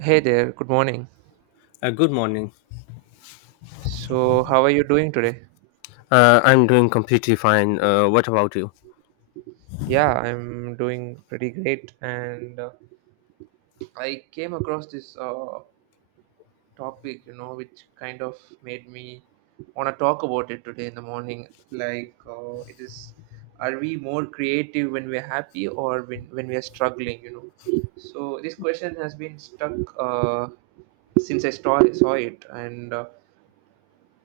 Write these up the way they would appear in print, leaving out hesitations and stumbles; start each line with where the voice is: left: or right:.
right: Hey there, good morning.
left: Good morning.
right: So, how are you doing today?
left: I'm doing completely fine. What about you?
right: Yeah, I'm doing pretty great. And I came across this topic, you know, which kind of made me want to talk about it today in the morning. Like, it is are we more creative when we're happy or when we're struggling, you know? So, this question has been stuck since I saw it. And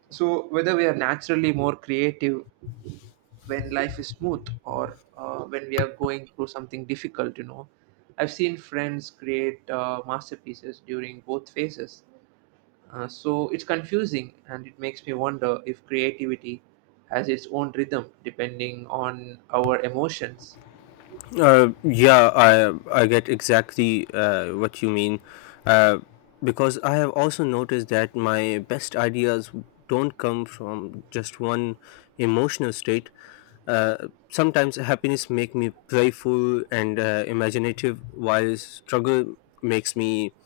right: so, whether we are naturally more creative when life is smooth or when we are going through something difficult, you know, I've seen friends create masterpieces during both phases. So it's confusing, and it makes me wonder if creativity has its own rhythm depending on our emotions.
left: Yeah, I get exactly what you mean, uh, because I have also noticed that my best ideas don't come from just one emotional state. Sometimes happiness make me playful and imaginative, while struggle makes me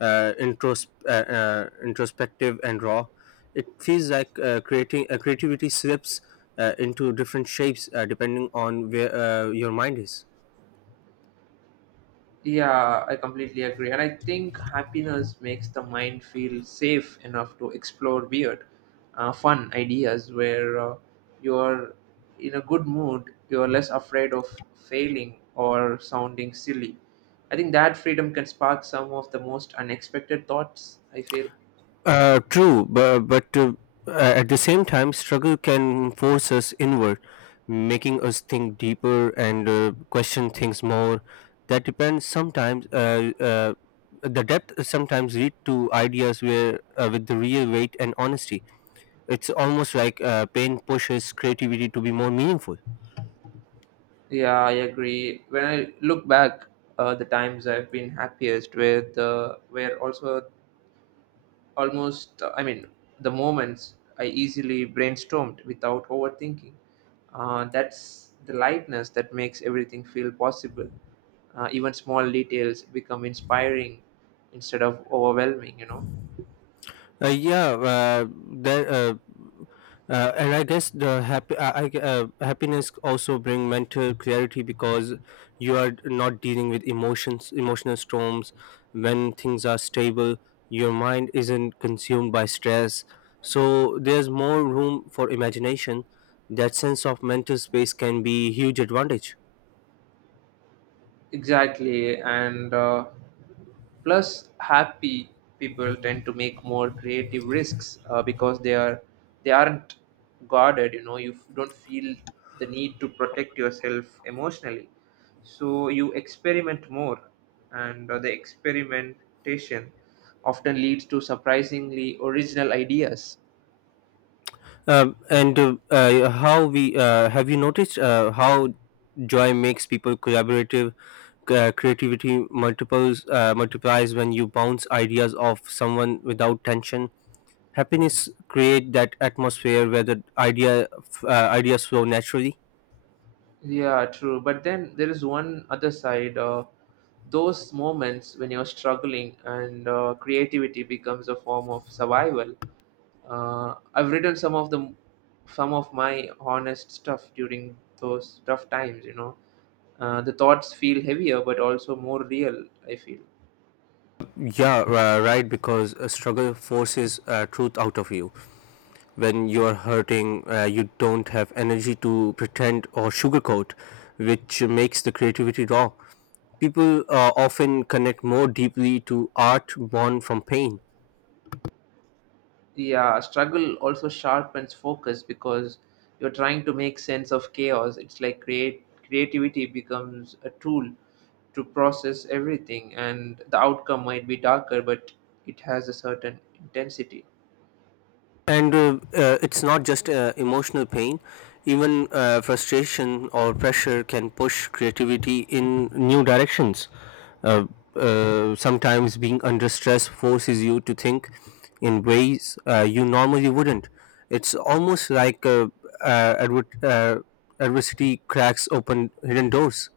left: introspective and raw. It feels like creating creativity slips into different shapes depending on where your mind is.
right: Yeah, I completely agree. And I think happiness makes the mind feel safe enough to explore weird, fun ideas. Where you're in a good mood, you're less afraid of failing or sounding silly. I think that freedom can spark some of the most unexpected thoughts, I feel.
left: True, but at the same time, struggle can force us inward, making us think deeper and question things more. That depends sometimes. The depth sometimes lead to ideas where with the real weight and honesty. It's almost like pain pushes creativity to be more meaningful.
right: Yeah, I agree. When I look back, the times I've been happiest with were also almost I mean the moments I easily brainstormed without overthinking. That's the lightness that makes everything feel possible. Even small details become inspiring instead of overwhelming, you know.
left: Yeah, there. And I guess the happy I- happiness also bring mental clarity because you are not dealing with emotional storms. When things are stable, your mind isn't consumed by stress. So there's more room for imagination. That sense of mental space can be huge advantage.
right: Exactly, and plus happy people tend to make more creative risks because they are they aren't guarded. You know, you don't feel the need to protect yourself emotionally, so you experiment more, and the experimentation often leads to surprisingly original ideas.
left: And how we Have you noticed how joy makes people collaborative? Creativity multiples multiplies when you bounce ideas off someone without tension. Happiness create that atmosphere where the idea ideas flow naturally.
right: Yeah, true. But then there is one other side. Those moments when you're struggling and creativity becomes a form of survival. I've written some of my honest stuff during those tough times. You know, the thoughts feel heavier, but also more real. I feel.
left: Yeah, right, because a struggle forces truth out of you. When you are hurting, you don't have energy to pretend or sugarcoat, which makes the creativity raw. People often connect more deeply to art born from pain.
right: Yeah, struggle also sharpens focus because you're trying to make sense of chaos. It's like create creativity becomes a tool to process everything, and the outcome might be darker, but it has a certain intensity.
left: And it's not just emotional pain. Even frustration or pressure can push creativity in new directions. uh, Sometimes being under stress forces you to think in ways you normally wouldn't. It's almost like uh, adver- uh, adversity cracks open hidden doors.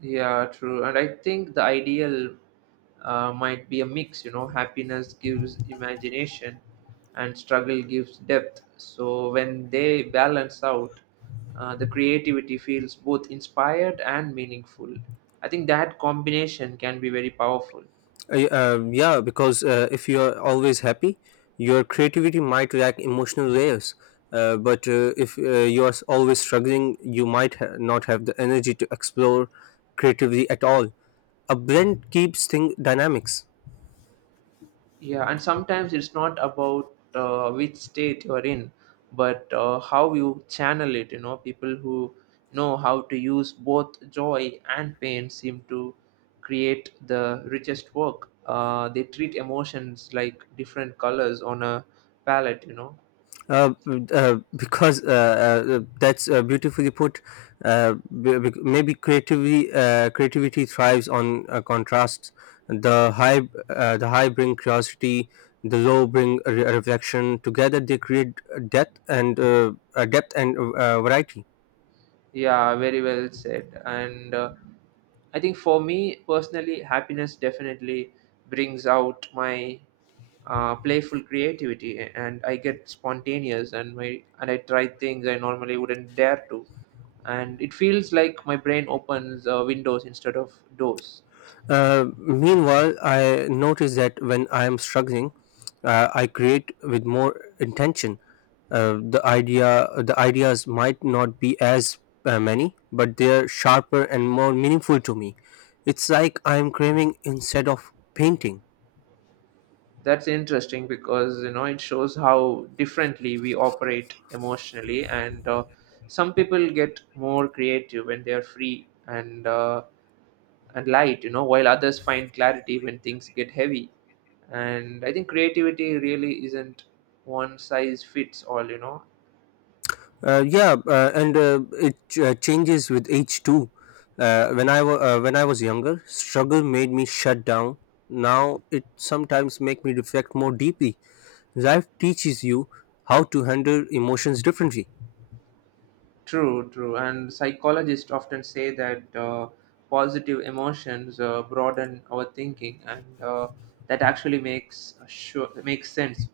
right: Yeah, true. And I think the ideal might be a mix, you know, happiness gives imagination and struggle gives depth. So when they balance out, the creativity feels both inspired and meaningful. I think that combination can be very powerful.
left: Yeah, because if you are always happy, your creativity might lack emotional layers. But if you are always struggling, you might not have the energy to explore creatively at all. A blend keeps things dynamics.
right: Yeah, and sometimes it's not about which state you're in, but how you channel it. You know, people who know how to use both joy and pain seem to create the richest work. They treat emotions like different colors on a palette, you know.
left: Uh, because that's beautifully put. Uh, Maybe creativity thrives on contrasts. The high the high bring curiosity, the low bring reflection. Together, they create depth and variety.
right: Yeah, very well said. And I think for me personally, happiness definitely brings out my playful creativity, and I get spontaneous, and my and I try things I normally wouldn't dare to, and it feels like my brain opens windows instead of doors.
left: Meanwhile, I notice that when I am struggling, I create with more intention. The ideas might not be as many, but they're sharper and more meaningful to me. It's like I am craving instead of painting.
right: That's interesting because, you know, it shows how differently we operate emotionally, and some people get more creative when they are free and light, you know, while others find clarity when things get heavy. And I think creativity really isn't one size fits all, you know.
left: Yeah, and it changes with age too. When I was younger, struggle made me shut down. Now it sometimes make me reflect more deeply. Life teaches you how to handle emotions differently.
right: True, true. And psychologists often say that positive emotions broaden our thinking, and that actually makes sure makes sense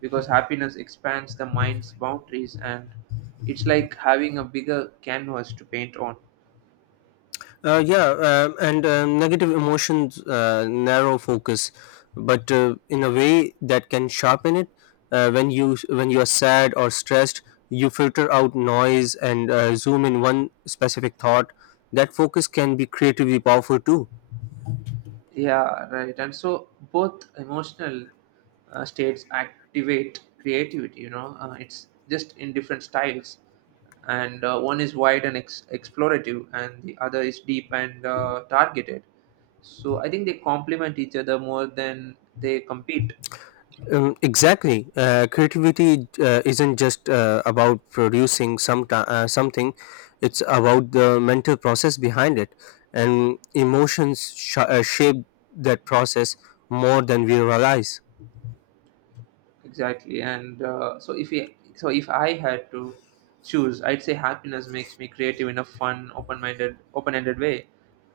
right: because happiness expands the mind's boundaries, and it's like having a bigger canvas to paint on.
left: Yeah, and negative emotions narrow focus, but in a way that can sharpen it. When you are sad or stressed, you filter out noise and zoom in one specific thought. That focus can be creatively powerful too.
right: Yeah, right. And so both emotional states activate creativity, you know, it's just in different styles. And one is wide and explorative, and the other is deep and targeted. So I think they complement each other more than they compete.
left: Exactly. Creativity isn't just about producing something; it's about the mental process behind it, and emotions shape that process more than we realize.
right: Exactly, and so if I had to choose, I'd say happiness makes me creative in a fun, open-minded, open-ended way.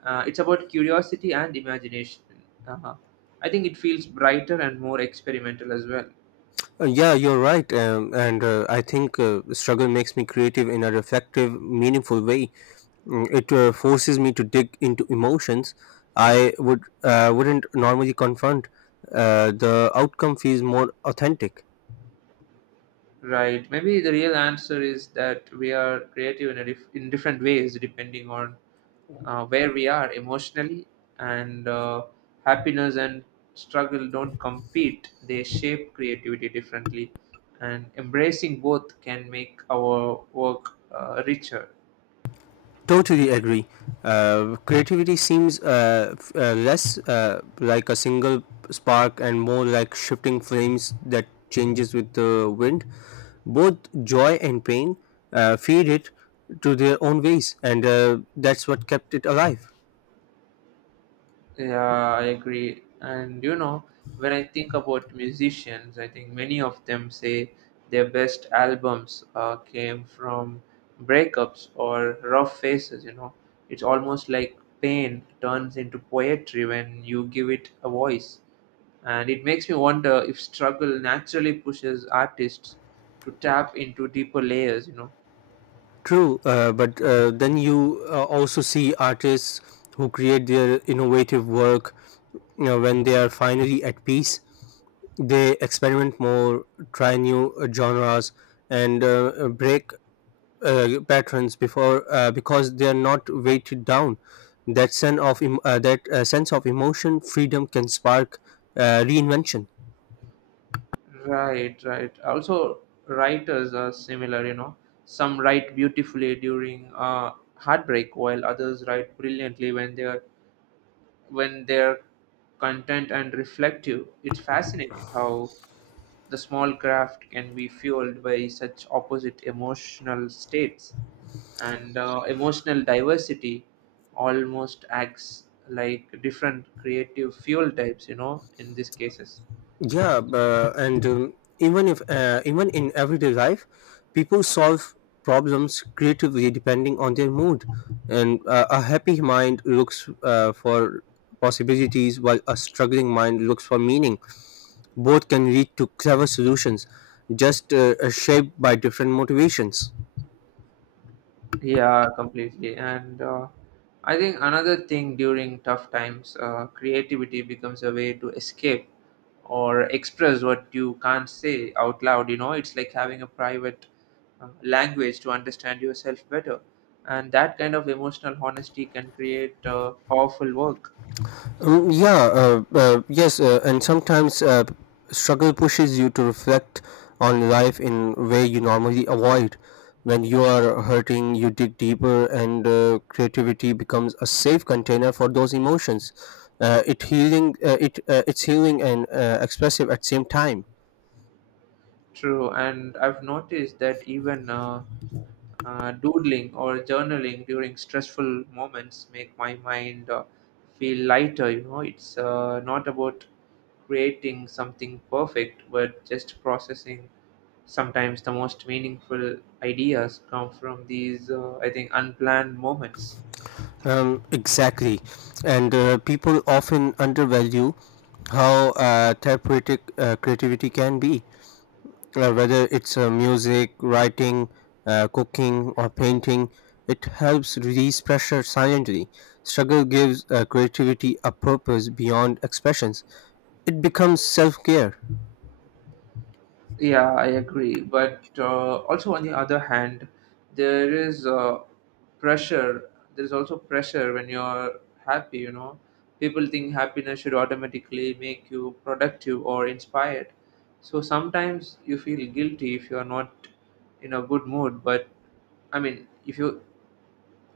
right: It's about curiosity and imagination. uh I think it feels brighter and more experimental as well.
left: Yeah, you're right, and I think struggle makes me creative in a reflective, meaningful way. Mm, it forces me to dig into emotions I would wouldn't normally confront. The outcome feels more authentic.
right: Right. Maybe the real answer is that we are creative in a in different ways depending on where we are emotionally, and happiness and struggle don't compete, they shape creativity differently, and embracing both can make our work richer.
left: Totally agree. Creativity seems less like a single spark and more like shifting flames that changes with the wind. Both joy and pain feed it to their own ways, and that's what kept it alive.
right: Yeah, I agree. And you know, when I think about musicians, I think many of them say their best albums came from breakups or rough phases, you know. It's almost like pain turns into poetry when you give it a voice. And it makes me wonder if struggle naturally pushes artists to tap into deeper layers, you know.
left: True, but then you also see artists who create their innovative work, you know, when they are finally at peace. They experiment more, try new genres, and break patterns before because they are not weighted down. That sense of emotion, freedom can spark reinvention.
right: Right, right. Also, writers are similar, you know. Some write beautifully during heartbreak, while others write brilliantly when they're content and reflective. It's fascinating how the small craft can be fueled by such opposite emotional states, and emotional diversity almost acts like different creative fuel types, you know, in these cases.
left: Yeah, b- and even if even in everyday life, people solve problems creatively depending on their mood, and a happy mind looks for possibilities, while a struggling mind looks for meaning. Both can lead to clever solutions, just shaped by different motivations.
right: Yeah, completely. And I think another thing, during tough times, creativity becomes a way to escape or express what you can't say out loud. You know, it's like having a private language to understand yourself better. And that kind of emotional honesty can create powerful work.
left: Yeah, yes, and sometimes struggle pushes you to reflect on life in a way you normally avoid. When you are hurting, you dig deeper, and creativity becomes a safe container for those emotions. It's healing and expressive at same time.
right: True, and I've noticed that even doodling or journaling during stressful moments make my mind feel lighter. You know, it's not about creating something perfect, but just processing. Sometimes the most meaningful ideas come from these, I think, unplanned moments.
left: Exactly. And people often undervalue how therapeutic creativity can be, whether it's music, writing, cooking, or painting. It helps release pressure silently. Struggle gives creativity a purpose beyond expressions. It becomes self care.
right: Yeah, I agree. But also, on the other hand, there is pressure. There is also pressure when you're happy, you know. People think happiness should automatically make you productive or inspired. So sometimes you feel guilty if you're not in a good mood. But I mean, if you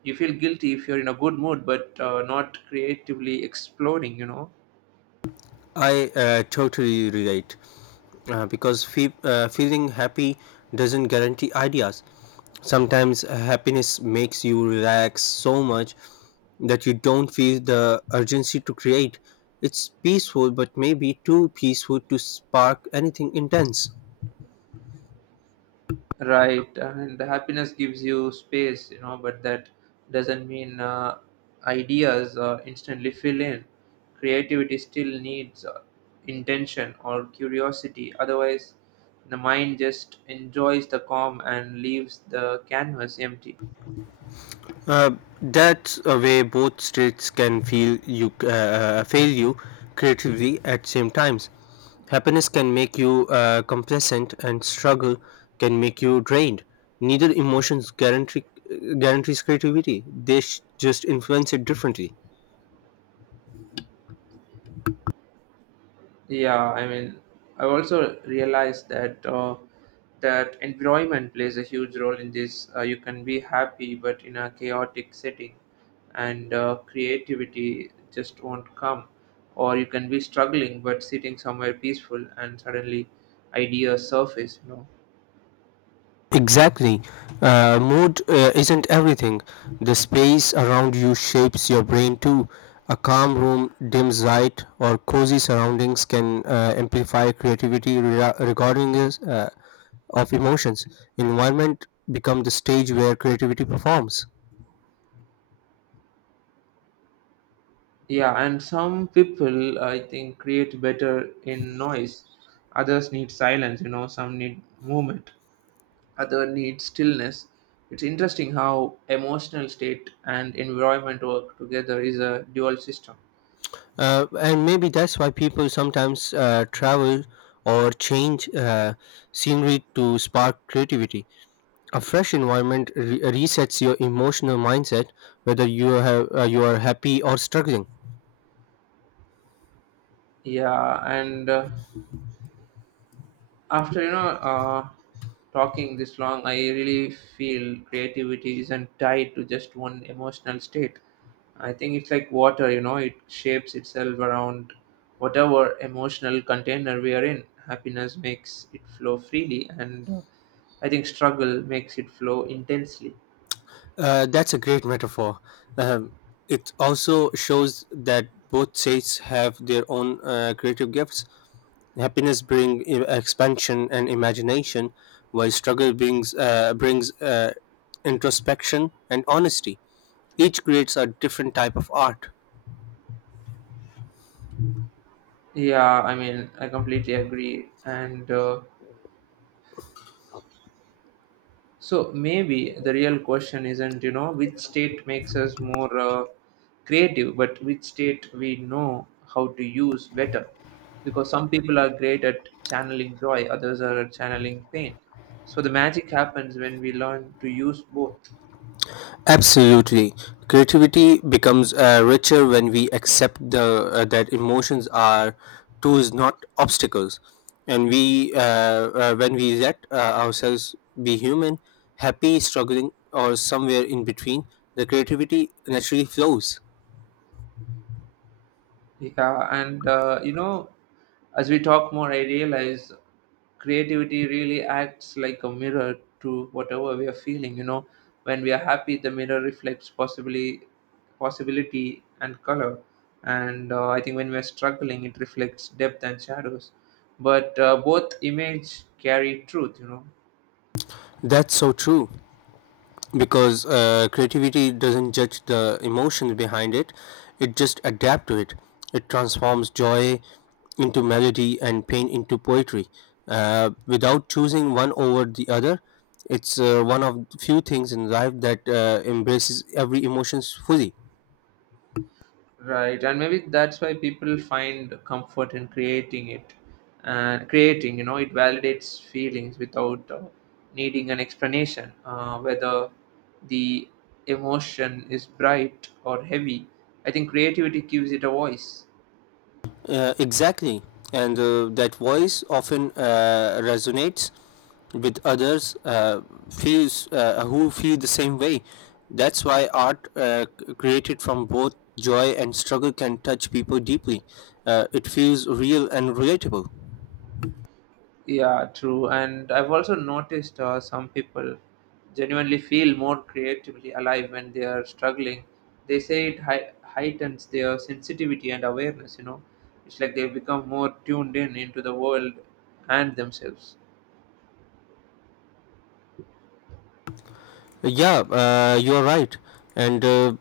right: you feel guilty if you're in a good mood but not creatively exploring, you know.
left: I totally relate. Because feeling happy doesn't guarantee ideas. Sometimes happiness makes you relax so much that you don't feel the urgency to create. It's peaceful, but maybe too peaceful to spark anything intense.
right: Right, and the happiness gives you space, you know, but that doesn't mean ideas instantly fill in. Creativity still needs intention or curiosity, otherwise the mind just enjoys the calm and leaves the canvas empty.
left: Uh, that's a way both states can feel you fail you creatively at same times. Happiness can make you complacent, and struggle can make you drained. Neither emotions guarantees creativity. They just influence it differently.
right: Yeah, I mean, I also realized that environment plays a huge role in this. You can be happy, but in a chaotic setting, and creativity just won't come. Or you can be struggling, but sitting somewhere peaceful, and suddenly ideas surface. You know.
left: Exactly. Mood isn't everything. The space around you shapes your brain too. A calm room, dim light, or cozy surroundings can amplify creativity regarding is, of emotions. Environment become the stage where creativity performs.
right: Yeah, and some people I think create better in noise. Others need silence. You know, some need movement, other needs stillness. It's interesting how emotional state and environment work together is a dual system.
left: And maybe that's why people sometimes travel or change scenery to spark creativity. A fresh environment resets your emotional mindset, whether you are happy or struggling.
right: Yeah, and after, you know, uh, talking this long, I really feel creativity isn't tied to just one emotional state. I think it's like water, you know, it shapes itself around whatever emotional container we are in. Happiness makes it flow freely, and I think struggle makes it flow intensely.
left: That's a great metaphor. Um, it also shows that both states have their own creative gifts. Happiness brings expansion and imagination, while struggle brings introspection and honesty. Each creates a different type of art.
right: Yeah, I mean, I completely agree. And so maybe the real question isn't, you know, which state makes us more creative, but which state we know how to use better. Because some people are great at channeling joy, others are at channeling pain. So the magic happens when we learn to use both.
left: Absolutely. Creativity becomes richer when we accept the that emotions are tools, not obstacles, and we when we let ourselves be human, happy, struggling, or somewhere in between, the creativity naturally flows.
right: Yeah, and you know, as we talk more, I realize creativity really acts like a mirror to whatever we are feeling. You know, when we are happy, the mirror reflects possibly possibility and color, and I think when we are struggling, it reflects depth and shadows. But both image carry truth. You know.
left: That's so true. Because creativity doesn't judge the emotions behind it. It just adapts to it. It transforms joy into melody and pain into poetry, without choosing one over the other. It's one of the few things in life that embraces every emotions fully.
right: Right, and maybe that's why people find comfort in creating it, and creating, you know, it validates feelings without needing an explanation. Whether the emotion is bright or heavy, I think creativity gives it a voice.
left: Exactly. And that voice often resonates with others feels who feel the same way. That's why art created from both joy and struggle can touch people deeply. It feels real and relatable.
right: Yeah, true. And I've also noticed some people genuinely feel more creatively alive when they are struggling. They say it heightens their sensitivity and awareness, you know. It's like they become more tuned in into the world and themselves.
left: Yeah, you're right. And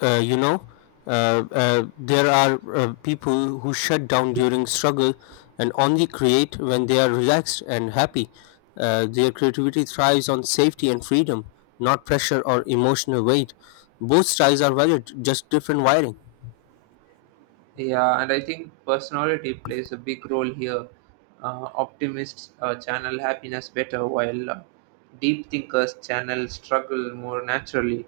left: uh, you know, there are people who shut down during struggle and only create when they are relaxed and happy. Their creativity thrives on safety and freedom, not pressure or emotional weight. Both styles are valid, just different wiring.
right: Yeah, and I think personality plays a big role here. Optimists channel happiness better, while deep thinkers channel struggle more naturally.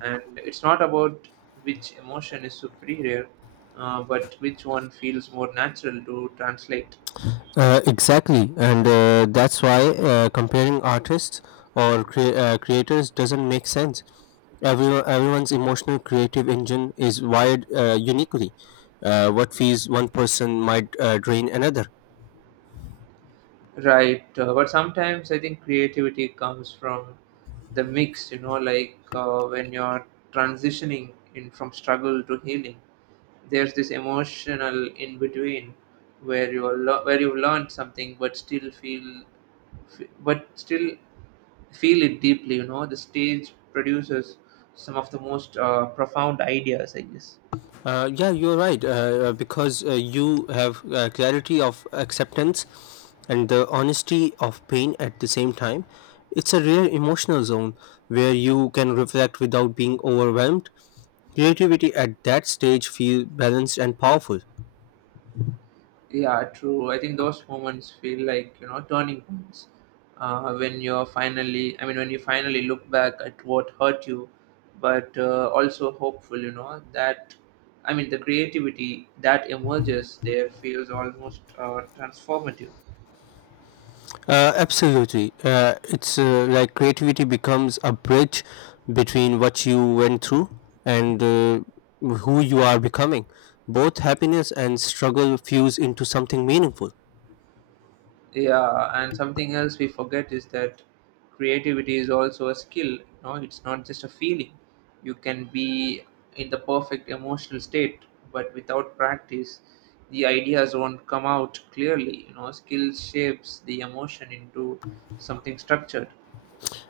right: And it's not about which emotion is superior, but which one feels more natural to translate.
left: Exactly, and that's why comparing artists or creators doesn't make sense. Everyone's emotional creative engine is wired uniquely. What feeds one person might drain another.
right: Right, but sometimes I think creativity comes from the mix, you know, like when you're transitioning in from struggle to healing, there's this emotional in between where you've learned something but still feel f- but still feel it deeply, you know. The stage produces some of the most profound ideas, I guess.
left: Yeah, you're right, because you have clarity of acceptance and the honesty of pain at the same time. It's a rare emotional zone where you can reflect without being overwhelmed. Creativity at that stage feels balanced and powerful.
right: Yeah, true. I think those moments feel like, you know, turning points. When you finally look back at what hurt you, but also hopeful, you know, that, I mean, the creativity that emerges there feels almost transformative.
left: Absolutely. It's like creativity becomes a bridge between what you went through and who you are becoming. Both happiness and struggle fuse into something meaningful.
right: Yeah, and something else we forget is that creativity is also a skill. No, it's not just a feeling. You can be in the perfect emotional state, but without practice, the ideas won't come out clearly. Skill shapes the emotion into something structured.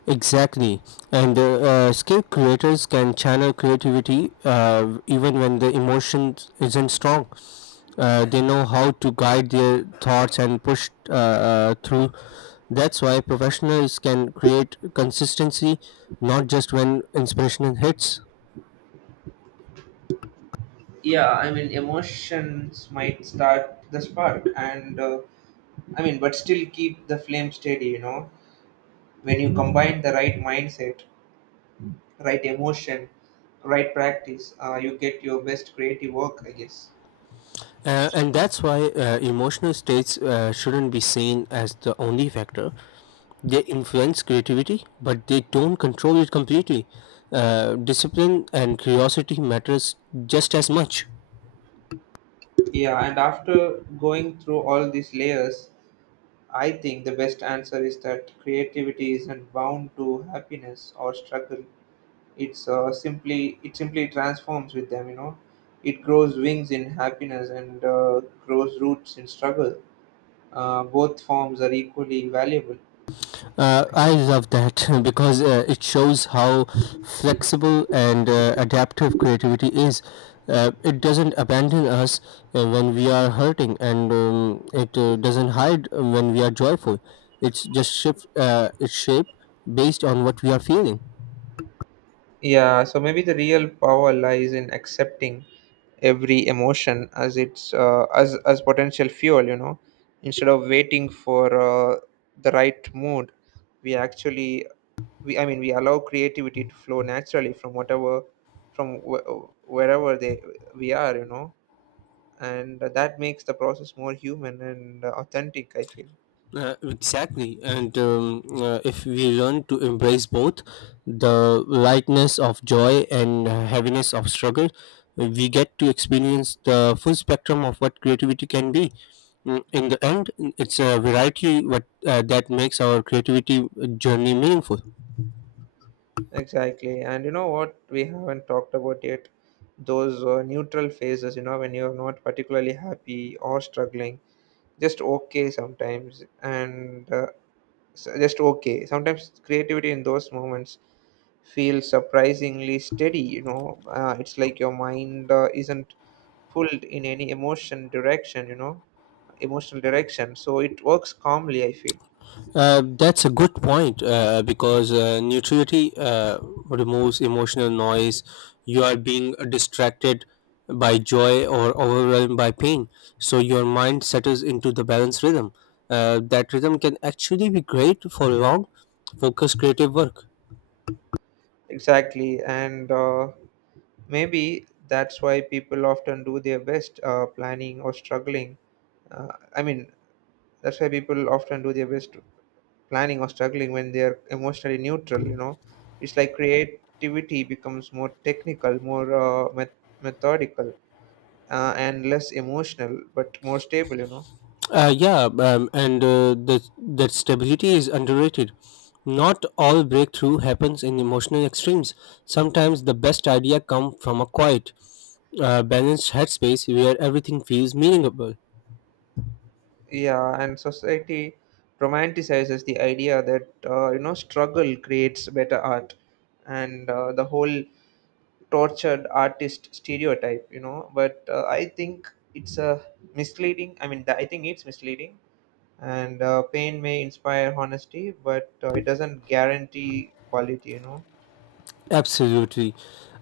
left: Exactly, and skilled creators can channel creativity even when the emotion isn't strong. They know how to guide their thoughts and push through. That's why professionals can create consistency, not just when inspiration hits.
right: Yeah, I mean, emotions might start the spark, and but still keep the flame steady. You know, when you combine the right mindset right emotion, right practice, you get your best creative work, I guess.
left: And that's why emotional states shouldn't be seen as the only factor. They influence creativity, but they don't control it completely. Discipline and curiosity matters just as much.
right: Yeah, and after going through all these layers, I think the best answer is that creativity isn't bound to happiness or struggle. It simply transforms with them. You know, it grows wings in happiness and grows roots in struggle. Both forms are equally valuable.
left: I love that because it shows how flexible and adaptive creativity is. It doesn't abandon us when we are hurting, and it doesn't hide when we are joyful. It's just shift its shape based on what we are feeling.
right: Yeah, so maybe the real power lies in accepting every emotion as its as potential fuel, instead of waiting for the right mood, we actually we I mean we allow creativity to flow naturally from wherever they we are, and that makes the process more human and authentic, I feel.
left: Exactly, and if we learn to embrace both the lightness of joy and heaviness of struggle, we get to experience the full spectrum of what creativity can be. Mm, in the end, it's a variety what that makes our creativity journey meaningful.
right: Exactly. And you know what we haven't talked about yet? Those neutral phases, you know, when you're not particularly happy or struggling. just okay sometimes and uh, just okay sometimes, creativity in those moments feels surprisingly steady. It's like your mind isn't pulled in any emotional direction, so it works calmly, I feel.
left: That's a good point because neutrality removes emotional noise. You are being distracted by joy or overwhelmed by pain. So your mind settles into the balanced rhythm. That rhythm can actually be great for long, focused creative work.
right: Exactly. And maybe that's why people often do their best planning or struggling uh, I mean that's why people often do their best planning or struggling when they're emotionally neutral, you know. It's like creativity becomes more technical, more methodical, and less emotional but more stable, you know.
left: Yeah, and that stability is underrated. Not all breakthrough happens in emotional extremes. Sometimes the best idea come from a balanced headspace where everything feels meaningful.
right: Yeah, and society romanticizes the idea that, you know, struggle creates better art, and the whole tortured artist stereotype, you know, but I think it's a misleading I mean th- I think it's misleading, and pain may inspire honesty, but it doesn't guarantee quality, you know.
left: Absolutely.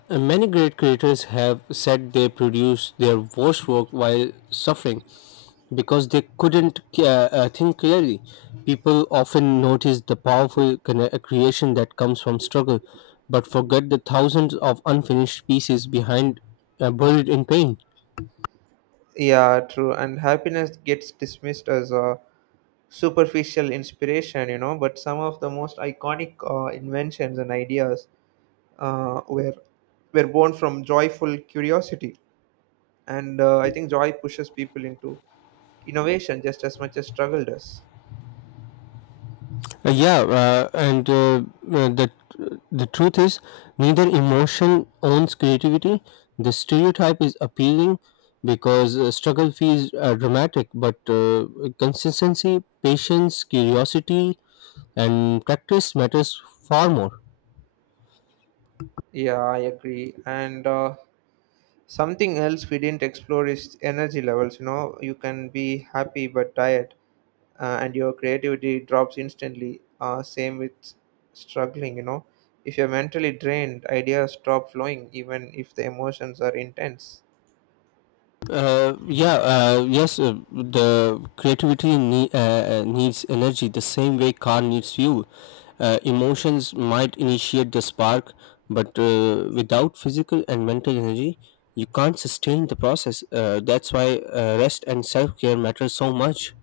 left: And many great creators have said they produced their worst work while suffering because they couldn't think clearly. People often notice the powerful creation that comes from struggle, but forget the thousands of unfinished pieces behind buried in pain.
right: Yeah, true. And happiness gets dismissed as a superficial inspiration, you know, but some of the most iconic inventions and ideas uh, were were born from joyful curiosity, and I think joy pushes people into innovation just as much as struggle does.
left: Yeah, and uh, the the truth is, neither emotion owns creativity. The stereotype is appealing because struggle feels dramatic, but consistency, patience, curiosity, and practice matters far more.
right: Yeah, I agree. And something else we didn't explore is energy levels. You know, you can be happy but tired, and your creativity drops instantly. Same with struggling, you know. If you're mentally drained, ideas stop flowing, even if the emotions are intense.
left: Yeah, yes, the creativity needs energy the same way car needs fuel. Emotions might initiate the spark, but without physical and mental energy, you can't sustain the process. That's why rest and self care matter so much.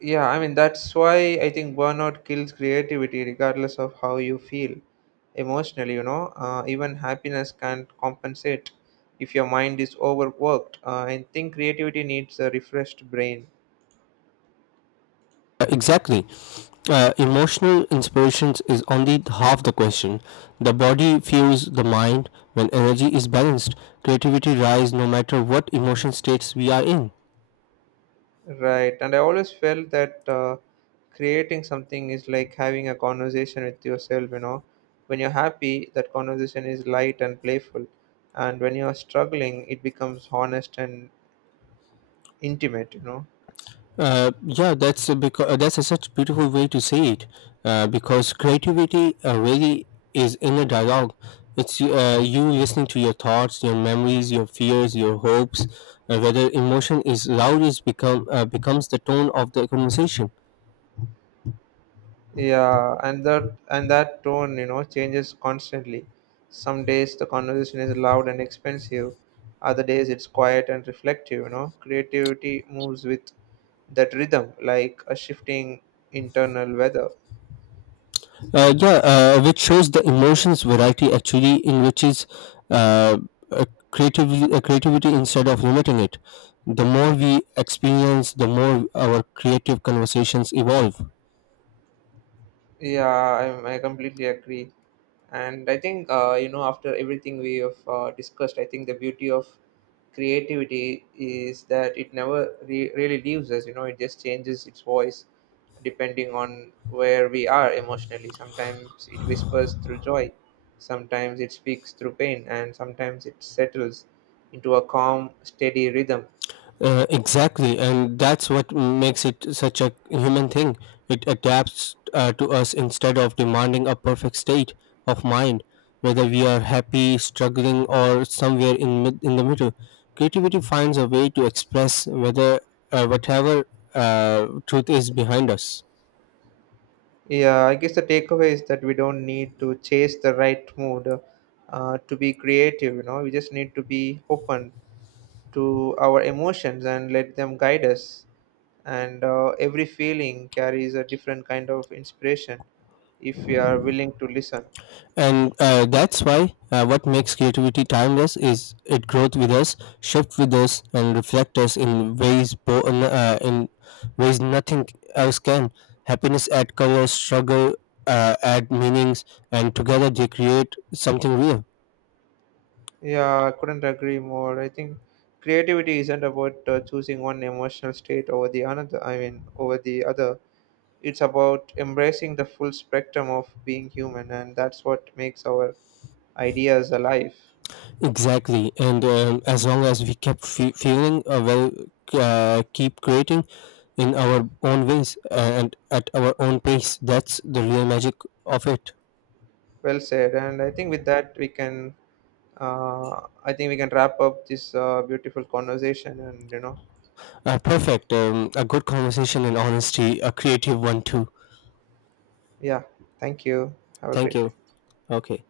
right: Yeah, I mean, that's why I think burnout kills creativity, regardless of how you feel emotionally, you know. Even happiness can't compensate if your mind is overworked. I think creativity needs a refreshed brain.
left: Exactly. Emotional inspirations is only half the question. The body fuels the mind when energy is balanced. Creativity rise no matter what emotion states we are in.
right: Right. And I always felt that creating something is like having a conversation with yourself, you know. When you're happy, that conversation is light and playful. And when you're struggling, it becomes honest and intimate, you know.
left: Yeah, that's a such beautiful way to say it. Because creativity really is inner dialogue. It's you listening to your thoughts, your memories, your fears, your hopes. Whether emotion is loud is become becomes the tone of the conversation.
right: Yeah, and that tone, you know, changes constantly. Some days the conversation is loud and expensive. Other days it's quiet and reflective, you know. Creativity moves with that rhythm, like a shifting internal weather.
left: Yeah, which shows the emotions variety actually enriches uh, uh, creativity instead of limiting it. The more we experience, the more our creative conversations evolve.
right: Yeah, I completely agree. And I think, you know, after everything we have discussed, I think the beauty of creativity is that it never really leaves us, you know. It just changes its voice depending on where we are emotionally. Sometimes it whispers through joy, sometimes it speaks through pain, and sometimes it settles into a calm, steady rhythm.
left: Exactly, and that's what makes it such a human thing. It adapts to us instead of demanding a perfect state of mind, whether we are happy, struggling, or somewhere in the middle. Creativity finds a way to express whether whatever truth is behind us.
right: Yeah, I guess the takeaway is that we don't need to chase the right mood to be creative, you know. We just need to be open to our emotions and let them guide us. And every feeling carries a different kind of inspiration if we are willing to listen.
left: And that's why what makes creativity timeless is it grows with us, shifts with us, and reflects us in ways in ways nothing else can. Happiness add color, struggle add meanings, and together they create something real.
right: Yeah, I couldn't agree more. I think creativity isn't about choosing one emotional state over the another, I mean, over the other. It's about embracing the full spectrum of being human, and that's what makes our ideas alive.
left: Exactly. And as long as we kept feeling well, keep creating in our own ways and at our own pace, that's the real magic of it.
right: Well said. And I think with that we can, wrap up this beautiful conversation. And you know,
left: Perfect. A good conversation and honesty, a creative one too.
right: yeah. Thank you. Have a
left: Thank
right: great day.
left: you. Okay.